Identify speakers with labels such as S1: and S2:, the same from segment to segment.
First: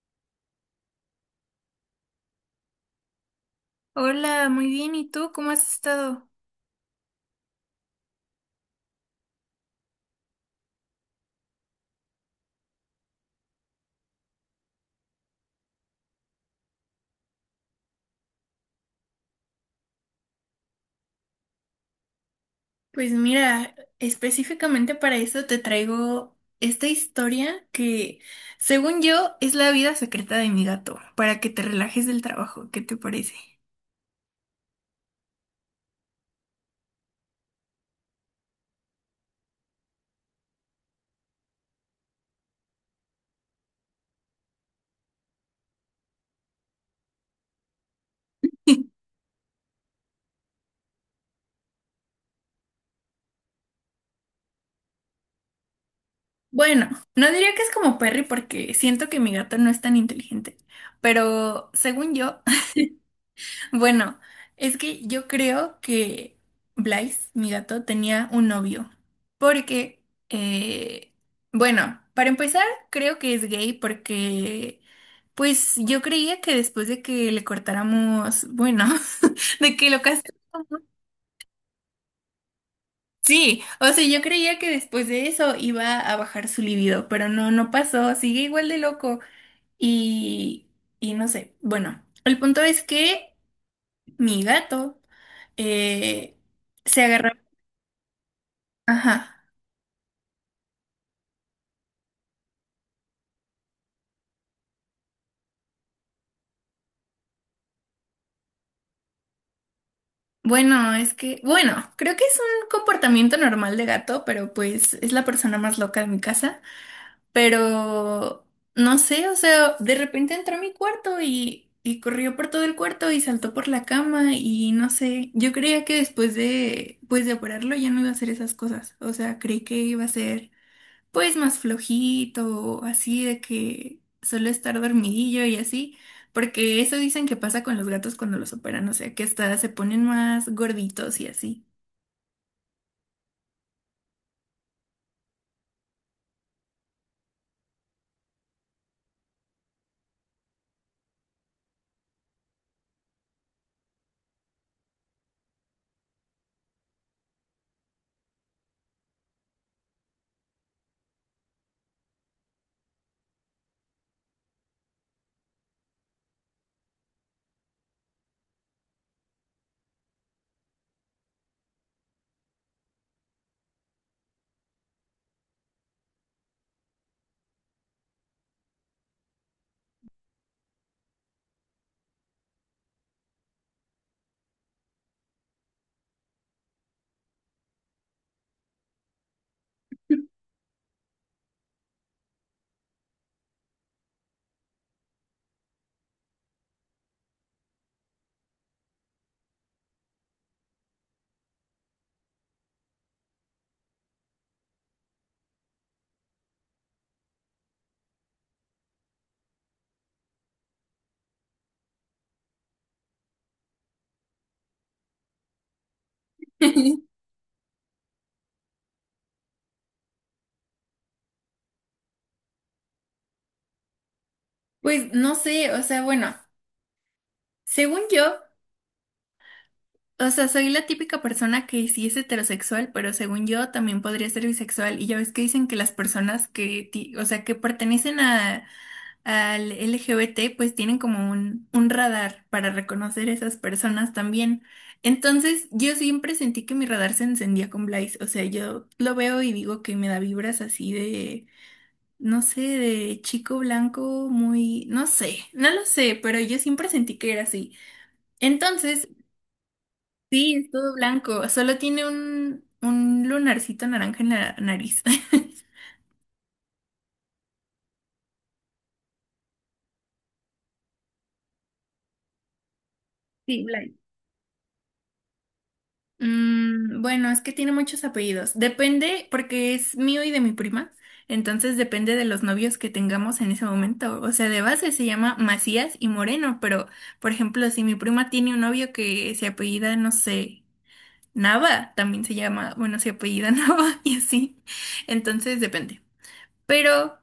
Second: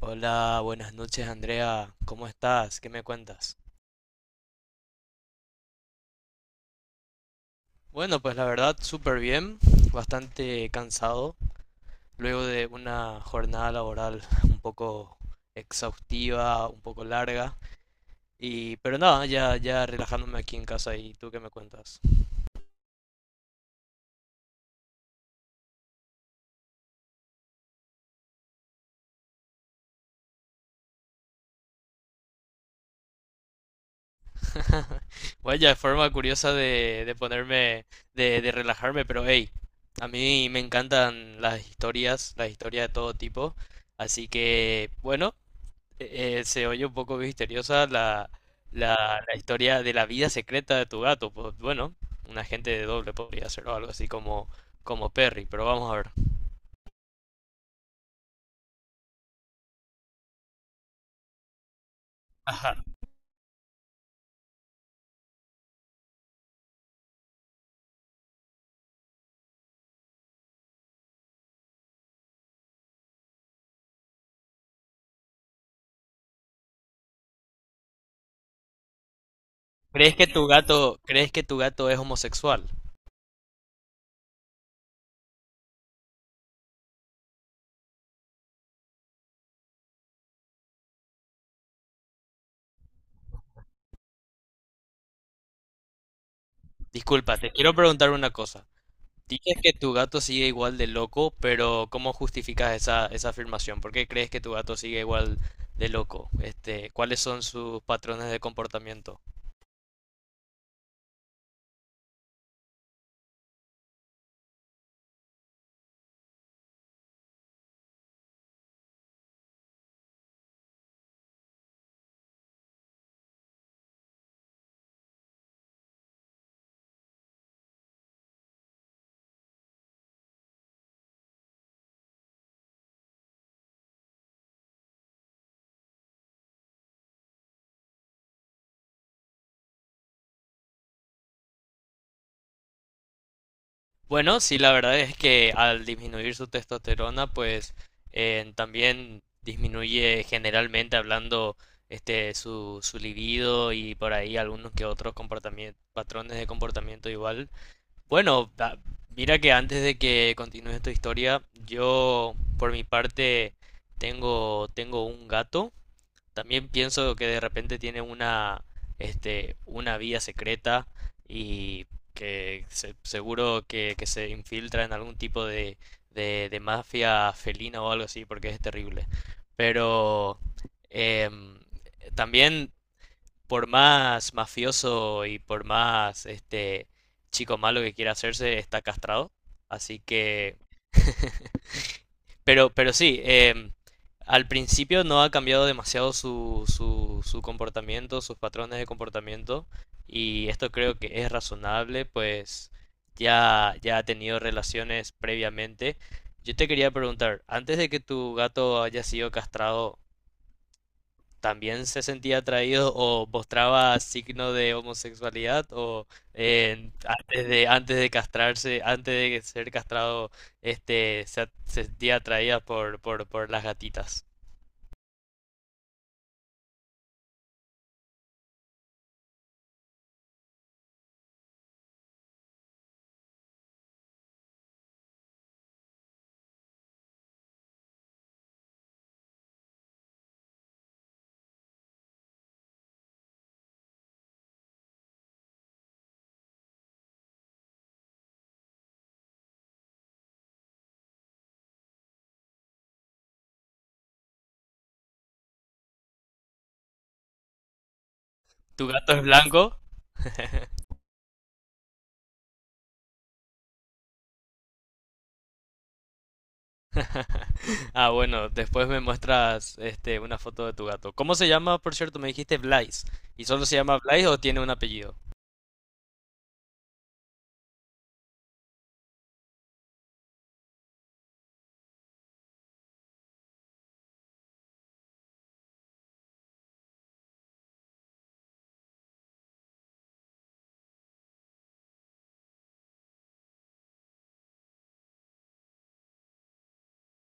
S1: Hola, buenas noches Andrea, ¿cómo estás? ¿Qué me cuentas?
S2: Hola, muy bien. ¿Y tú cómo has estado?
S1: Bueno, pues la verdad, súper bien, bastante cansado, luego de una jornada laboral un poco exhaustiva, un poco larga, y pero nada, ya relajándome aquí en casa y tú qué me cuentas.
S2: Pues mira, específicamente para eso te traigo esta historia que, según yo, es la vida secreta de mi gato, para que te relajes del trabajo. ¿Qué te parece?
S1: Vaya forma curiosa de ponerme, de relajarme, pero hey, a mí me encantan las historias de todo tipo, así que bueno. Se oye un poco misteriosa la, la, la historia de la vida secreta de tu gato. Pues bueno, un agente de doble podría ser o algo así como, como Perry, pero vamos a ver.
S2: Bueno, no diría que es como Perry porque siento que mi gato no es tan inteligente, pero según yo.
S1: Ajá.
S2: Bueno, es que yo creo que Blaise, mi gato, tenía un novio. Porque, eh, bueno, para empezar, creo que es gay porque, pues yo creía que después de que le cortáramos, bueno, de que lo
S1: ¿Crees que tu
S2: castráramos,
S1: gato, crees que tu gato es homosexual?
S2: sí, o sea, yo creía que después de eso iba a bajar su libido, pero no, no pasó, sigue igual de loco. Y, y no sé, bueno, el punto es que... Mi gato, eh, se agarró.
S1: Disculpa, te quiero preguntar una cosa.
S2: Ajá.
S1: Dices que tu gato sigue igual de loco, pero ¿cómo justificas esa, esa afirmación? ¿Por qué crees que tu gato sigue igual de loco? Este, ¿cuáles son sus patrones de comportamiento?
S2: Bueno, es que, bueno, creo que es un comportamiento normal de gato, pero pues es la persona más loca de mi casa. Pero no sé, o sea, de repente entró a mi cuarto y corrió por todo el cuarto y saltó por la cama y no sé, yo creía que después de, pues de operarlo ya no iba a hacer esas cosas. O sea, creí que iba a ser pues más flojito, así de que solo estar dormidillo y así, porque eso dicen que pasa con los gatos cuando los operan, o sea, que hasta se ponen más gorditos y así.
S1: Bueno, sí, la verdad es que al disminuir su testosterona, pues también disminuye generalmente hablando este su, su libido y por ahí algunos que otros comportamientos, patrones de comportamiento igual. Bueno, mira que antes de que continúe esta historia, yo por mi parte tengo un gato también pienso que de repente tiene una, este, una vía secreta y seguro que se infiltra en algún tipo de mafia felina o algo así, porque es terrible. Pero em, también, por más mafioso y por más este chico malo que quiera hacerse, está castrado. Así que pero sí, al principio no ha cambiado demasiado su comportamiento, sus patrones de comportamiento, y esto creo que es razonable, pues ya ha tenido relaciones previamente. Yo te quería preguntar, antes de que tu gato haya sido castrado, también se sentía atraído o mostraba signo de homosexualidad o antes de castrarse, antes de ser castrado, este se sentía atraída por las gatitas.
S2: Pues no sé, o sea, bueno, según yo, o sea, soy la típica persona que sí es heterosexual, pero según yo también podría ser bisexual. Y ya ves que dicen que las personas que, o sea, que pertenecen a al LGBT, pues tienen como un radar para reconocer esas personas también. Entonces, yo siempre sentí que mi radar se encendía con Blaze. O sea, yo lo veo y digo que me da vibras así de, no sé, de chico blanco muy, no sé, no lo sé, pero yo siempre sentí que era así.
S1: ¿Tu
S2: Entonces,
S1: gato es blanco?
S2: sí, es todo blanco, solo tiene un lunarcito naranja en la nariz.
S1: Ah, bueno, después me muestras este una foto de tu gato. ¿Cómo se llama, por cierto? Me dijiste Blaise. ¿Y
S2: Sí.
S1: solo se llama Blaise o tiene un apellido?
S2: Mm, bueno, es que tiene muchos apellidos. Depende, porque es mío y de mi prima. Entonces depende de los novios que tengamos en ese momento. O sea, de base se llama Macías y Moreno, pero por ejemplo, si mi prima tiene un novio que se apellida, no sé, Nava, también se llama, bueno, se apellida Nava y así. Entonces depende. Pero,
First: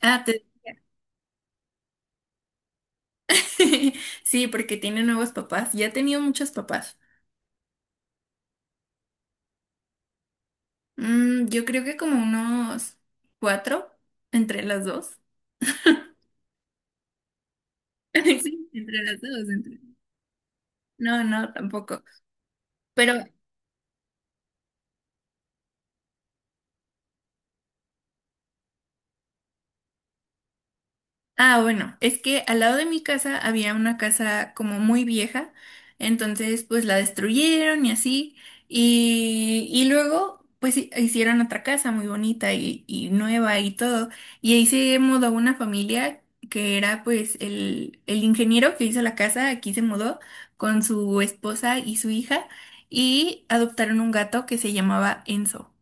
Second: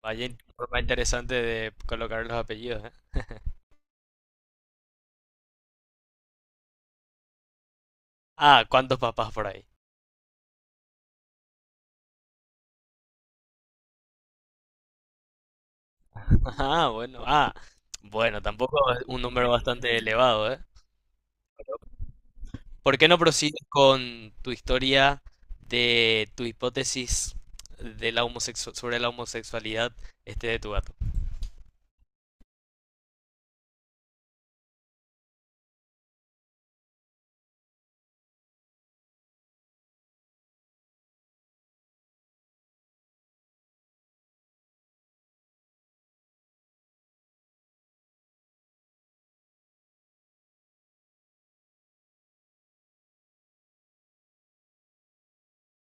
S2: ah,
S1: Vaya
S2: te-
S1: forma interesante de colocar los apellidos, ¿eh?
S2: sí, porque tiene nuevos papás. Ya ha tenido muchos papás.
S1: Ah, ¿cuántos papás por ahí?
S2: Mm, yo creo que como unos cuatro entre las dos.
S1: Ah, bueno. Ah, bueno,
S2: Sí,
S1: tampoco
S2: entre
S1: es
S2: las
S1: un
S2: dos.
S1: número bastante elevado, ¿eh?
S2: No, no, tampoco.
S1: ¿Por qué
S2: Pero,
S1: no prosigues con tu historia de tu hipótesis de la sobre la homosexualidad este de tu gato?
S2: ah, bueno, es que al lado de mi casa había una casa como muy vieja, entonces pues la destruyeron y así, y luego pues hicieron otra casa muy bonita y nueva y todo, y ahí se mudó una familia que era pues el ingeniero que hizo la casa, aquí se mudó con su esposa y su hija, y adoptaron un gato que se llamaba Enzo.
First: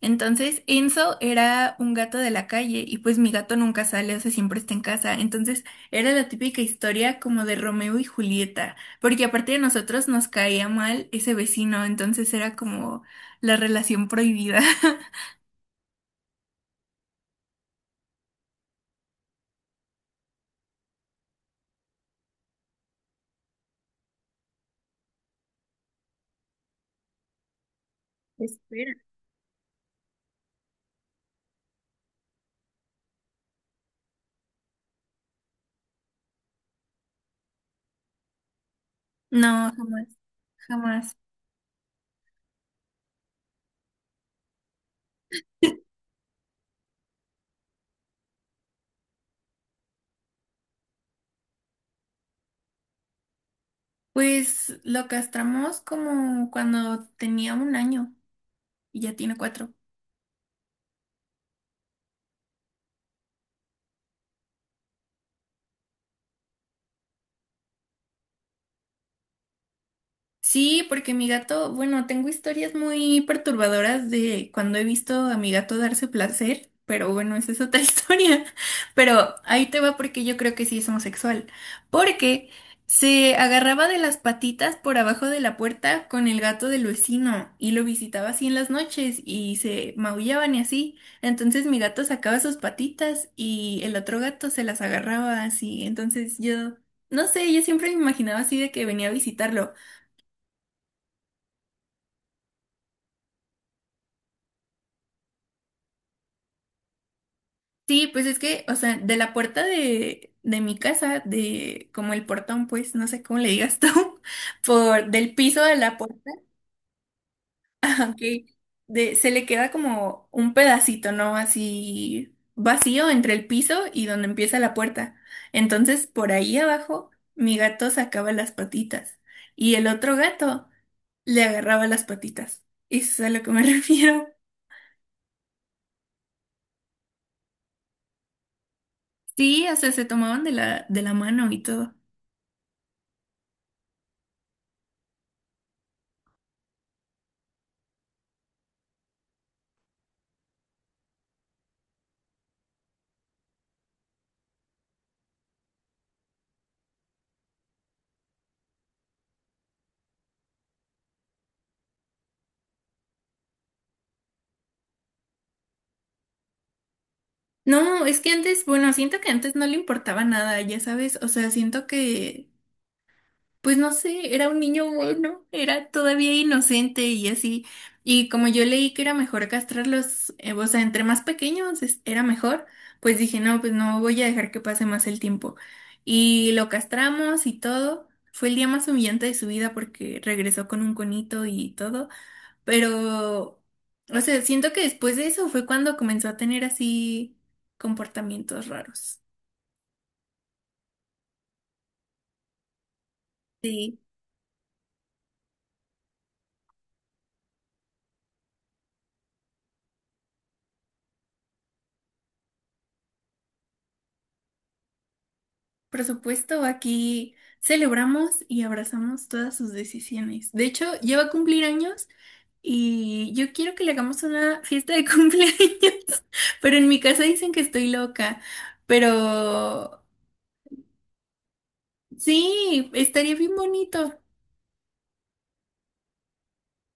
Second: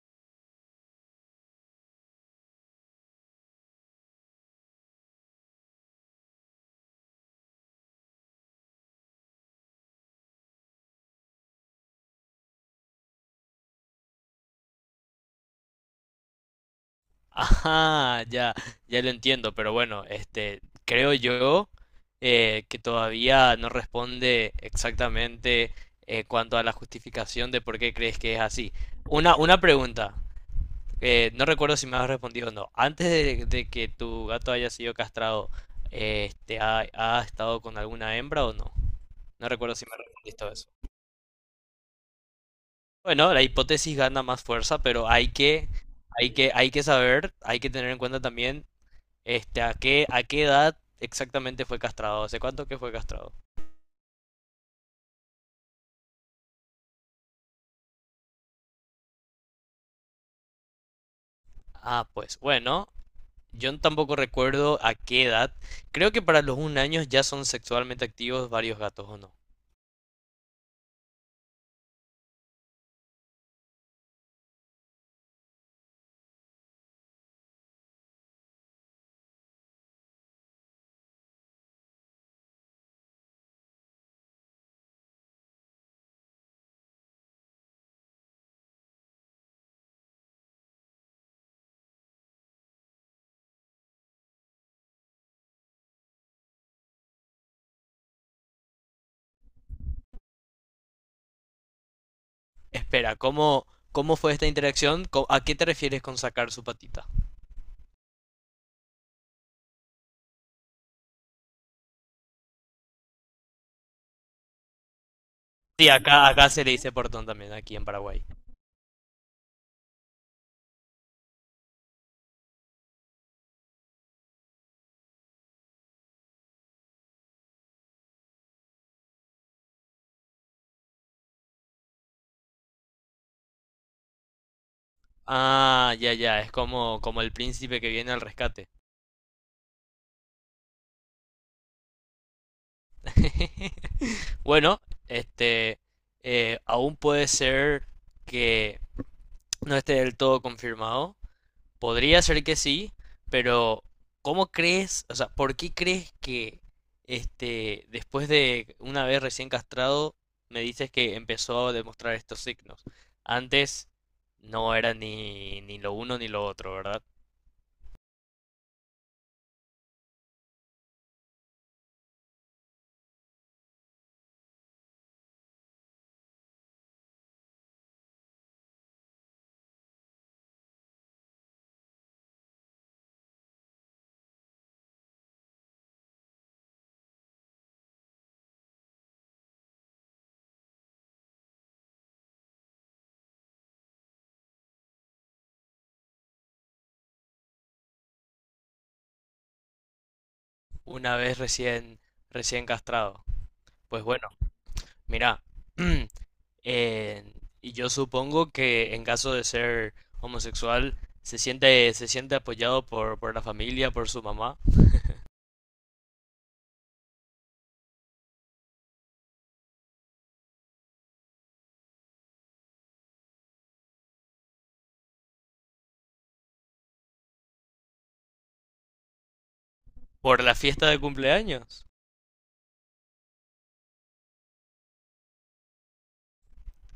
S2: Entonces, Enzo era un gato de la calle y pues mi gato nunca sale, o sea, siempre está en casa. Entonces, era la típica historia como de Romeo y Julieta, porque aparte de nosotros nos caía mal ese vecino, entonces era como la relación prohibida.
S1: Ajá, ya lo entiendo, pero bueno, este, creo yo que todavía no responde exactamente cuanto a la justificación de por qué crees que es así.
S2: Espera.
S1: Una pregunta. No recuerdo si me has respondido o no. Antes de que tu gato haya sido castrado, este, ha, ha estado con alguna hembra o no? No
S2: No,
S1: recuerdo si me
S2: jamás,
S1: respondiste a eso.
S2: jamás.
S1: Bueno, la hipótesis gana más fuerza, pero hay que saber, hay que tener en cuenta también, este, a qué edad exactamente fue castrado. ¿Hace cuánto que fue castrado?
S2: Pues lo castramos como cuando tenía 1 año y ya tiene 4.
S1: Ah, pues bueno, yo tampoco recuerdo a qué edad. Creo que para los un año ya son sexualmente activos varios gatos, ¿o no?
S2: Sí, porque mi gato, bueno, tengo historias muy perturbadoras de cuando he visto a mi gato darse placer, pero bueno, esa es otra historia. Pero ahí te va porque yo creo que sí es homosexual. Porque se agarraba de las patitas por abajo de la puerta con el gato del vecino y lo visitaba así en las noches y se maullaban y así. Entonces mi gato sacaba sus patitas y el otro gato se las agarraba así. Entonces yo... No sé, yo siempre me imaginaba así de que venía a visitarlo.
S1: Espera, ¿cómo fue esta interacción? ¿A qué te refieres con sacar su patita?
S2: Sí, pues es que, o sea, de la puerta de mi casa, de como el portón, pues, no sé cómo le digas tú, por del piso de
S1: Sí,
S2: la puerta,
S1: acá se le dice portón también, aquí en Paraguay.
S2: ok, de, se le queda como un pedacito, ¿no? Así vacío entre el piso y donde empieza la puerta. Entonces, por ahí abajo, mi gato sacaba las patitas y el otro gato le agarraba las patitas. Eso es a lo que me refiero.
S1: Ah, ya, ya, es como, como el príncipe que viene al rescate.
S2: Sí, o sea, se tomaban de la mano y todo.
S1: Bueno, este, aún puede ser que no esté del todo confirmado. Podría ser que sí, pero ¿cómo crees? O sea, ¿por qué crees que este, después de una vez recién castrado, me dices que empezó a demostrar estos signos? Antes no era ni, ni lo uno ni lo otro, ¿verdad?
S2: No, es que antes, bueno, siento que antes no le importaba nada, ya sabes, o sea, siento que, pues no sé, era un niño bueno, era todavía inocente y así, y como yo leí que era mejor castrarlos, o sea, entre más pequeños era mejor, pues dije, no, pues no voy a dejar que pase más el tiempo. Y lo castramos y todo, fue el día más humillante de su vida porque regresó con un conito y todo. Pero, o sea, siento que después de eso fue cuando comenzó a tener así comportamientos raros.
S1: Una vez recién castrado.
S2: Sí.
S1: Pues bueno, mira, eh, y yo supongo que en caso de ser homosexual, se siente apoyado por la familia, por su mamá.
S2: Por supuesto, aquí celebramos y abrazamos todas sus decisiones. De hecho, ya va a cumplir años y yo quiero que le hagamos una fiesta de cumpleaños, pero en mi casa dicen que estoy loca. Pero
S1: ¿Por la fiesta de cumpleaños?
S2: sí, estaría bien bonito.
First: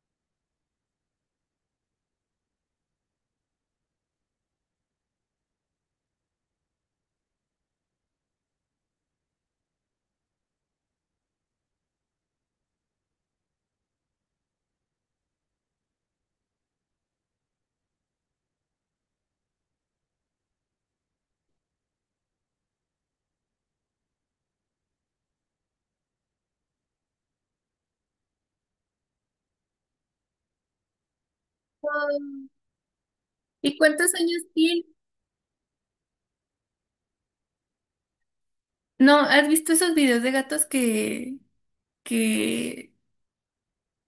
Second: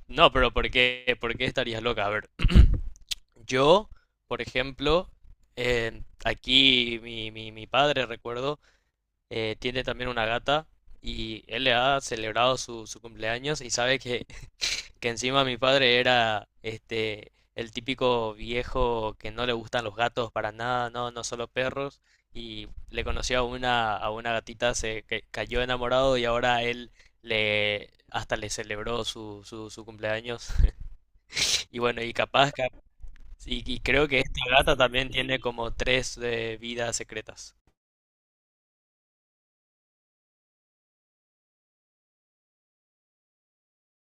S1: No, pero ¿por qué estarías loca? A ver, yo, por ejemplo, aquí mi padre, recuerdo, tiene también una gata y él le ha celebrado su, su cumpleaños y sabe que encima mi padre era este el típico viejo que no le gustan los gatos para nada, no, no solo perros, y le conoció a una gatita, se que cayó enamorado y ahora él le hasta le celebró su cumpleaños. Y bueno, y capaz,
S2: ¿Y
S1: y creo
S2: cuántos
S1: que esta
S2: años
S1: gata
S2: tiene?
S1: también tiene como tres vidas secretas.
S2: No, ¿has visto esos videos de gatos que,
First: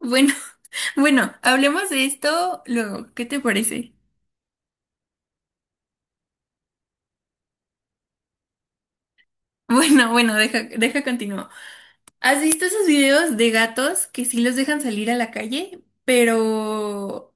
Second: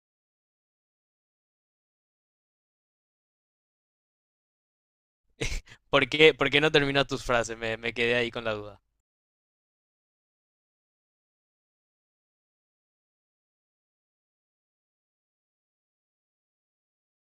S2: bueno, bueno, hablemos de esto luego. ¿Qué te parece?
S1: Por qué no termina tus frases? Me quedé ahí con la duda.
S2: Bueno, bueno, deja continuo. ¿Has visto esos videos de gatos que sí los dejan salir a la calle, pero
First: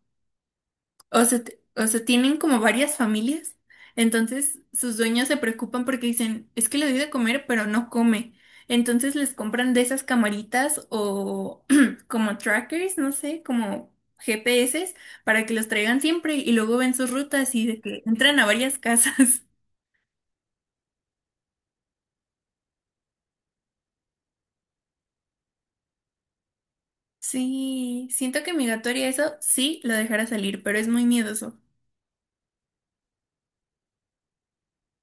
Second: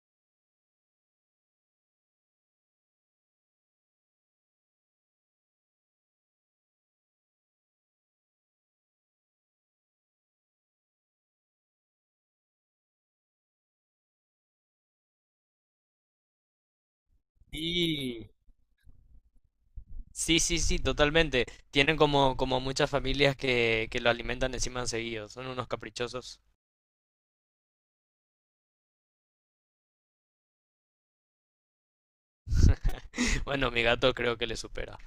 S2: o sea, o sea, tienen como varias familias, entonces sus dueños se preocupan porque dicen, es que le doy de comer, pero no come. Entonces les compran de esas camaritas o como trackers, no sé, como GPS para que los traigan siempre y luego ven sus rutas y de que
S1: Sí,
S2: entran a varias casas.
S1: sí, sí, sí, totalmente. Tienen como, como muchas familias que lo alimentan encima seguido. Son unos caprichosos.
S2: Sí, siento que mi gato haría eso, sí, lo dejara salir, pero es muy miedoso.
S1: Bueno, mi gato creo que le supera.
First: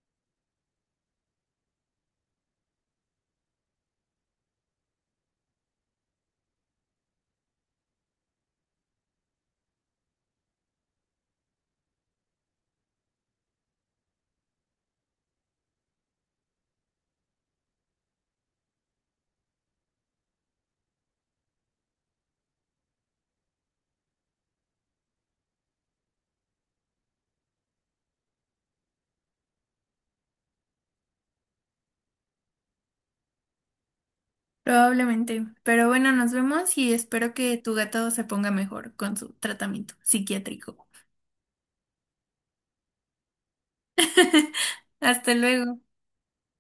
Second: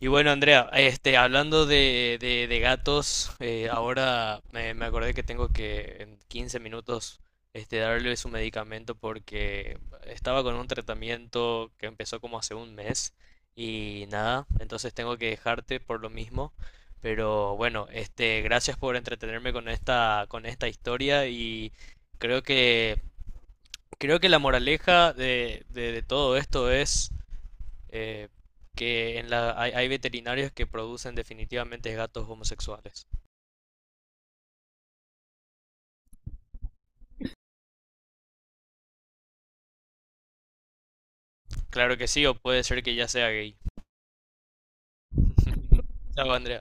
S1: Y bueno, Andrea, este, hablando de gatos, ahora me, me acordé que tengo que en 15 minutos este, darle su medicamento porque estaba con un tratamiento que empezó como hace un mes y nada, entonces tengo que dejarte por lo mismo. Pero bueno, este, gracias por entretenerme con esta historia y creo que, creo que la moraleja de todo esto es eh, que en la, hay veterinarios que producen definitivamente gatos homosexuales.
S2: Probablemente. Pero bueno, nos vemos y espero que tu gato se ponga mejor con su tratamiento psiquiátrico.
S1: Claro que sí, o puede ser que ya sea gay.
S2: Hasta luego.
S1: Chao, Andrea.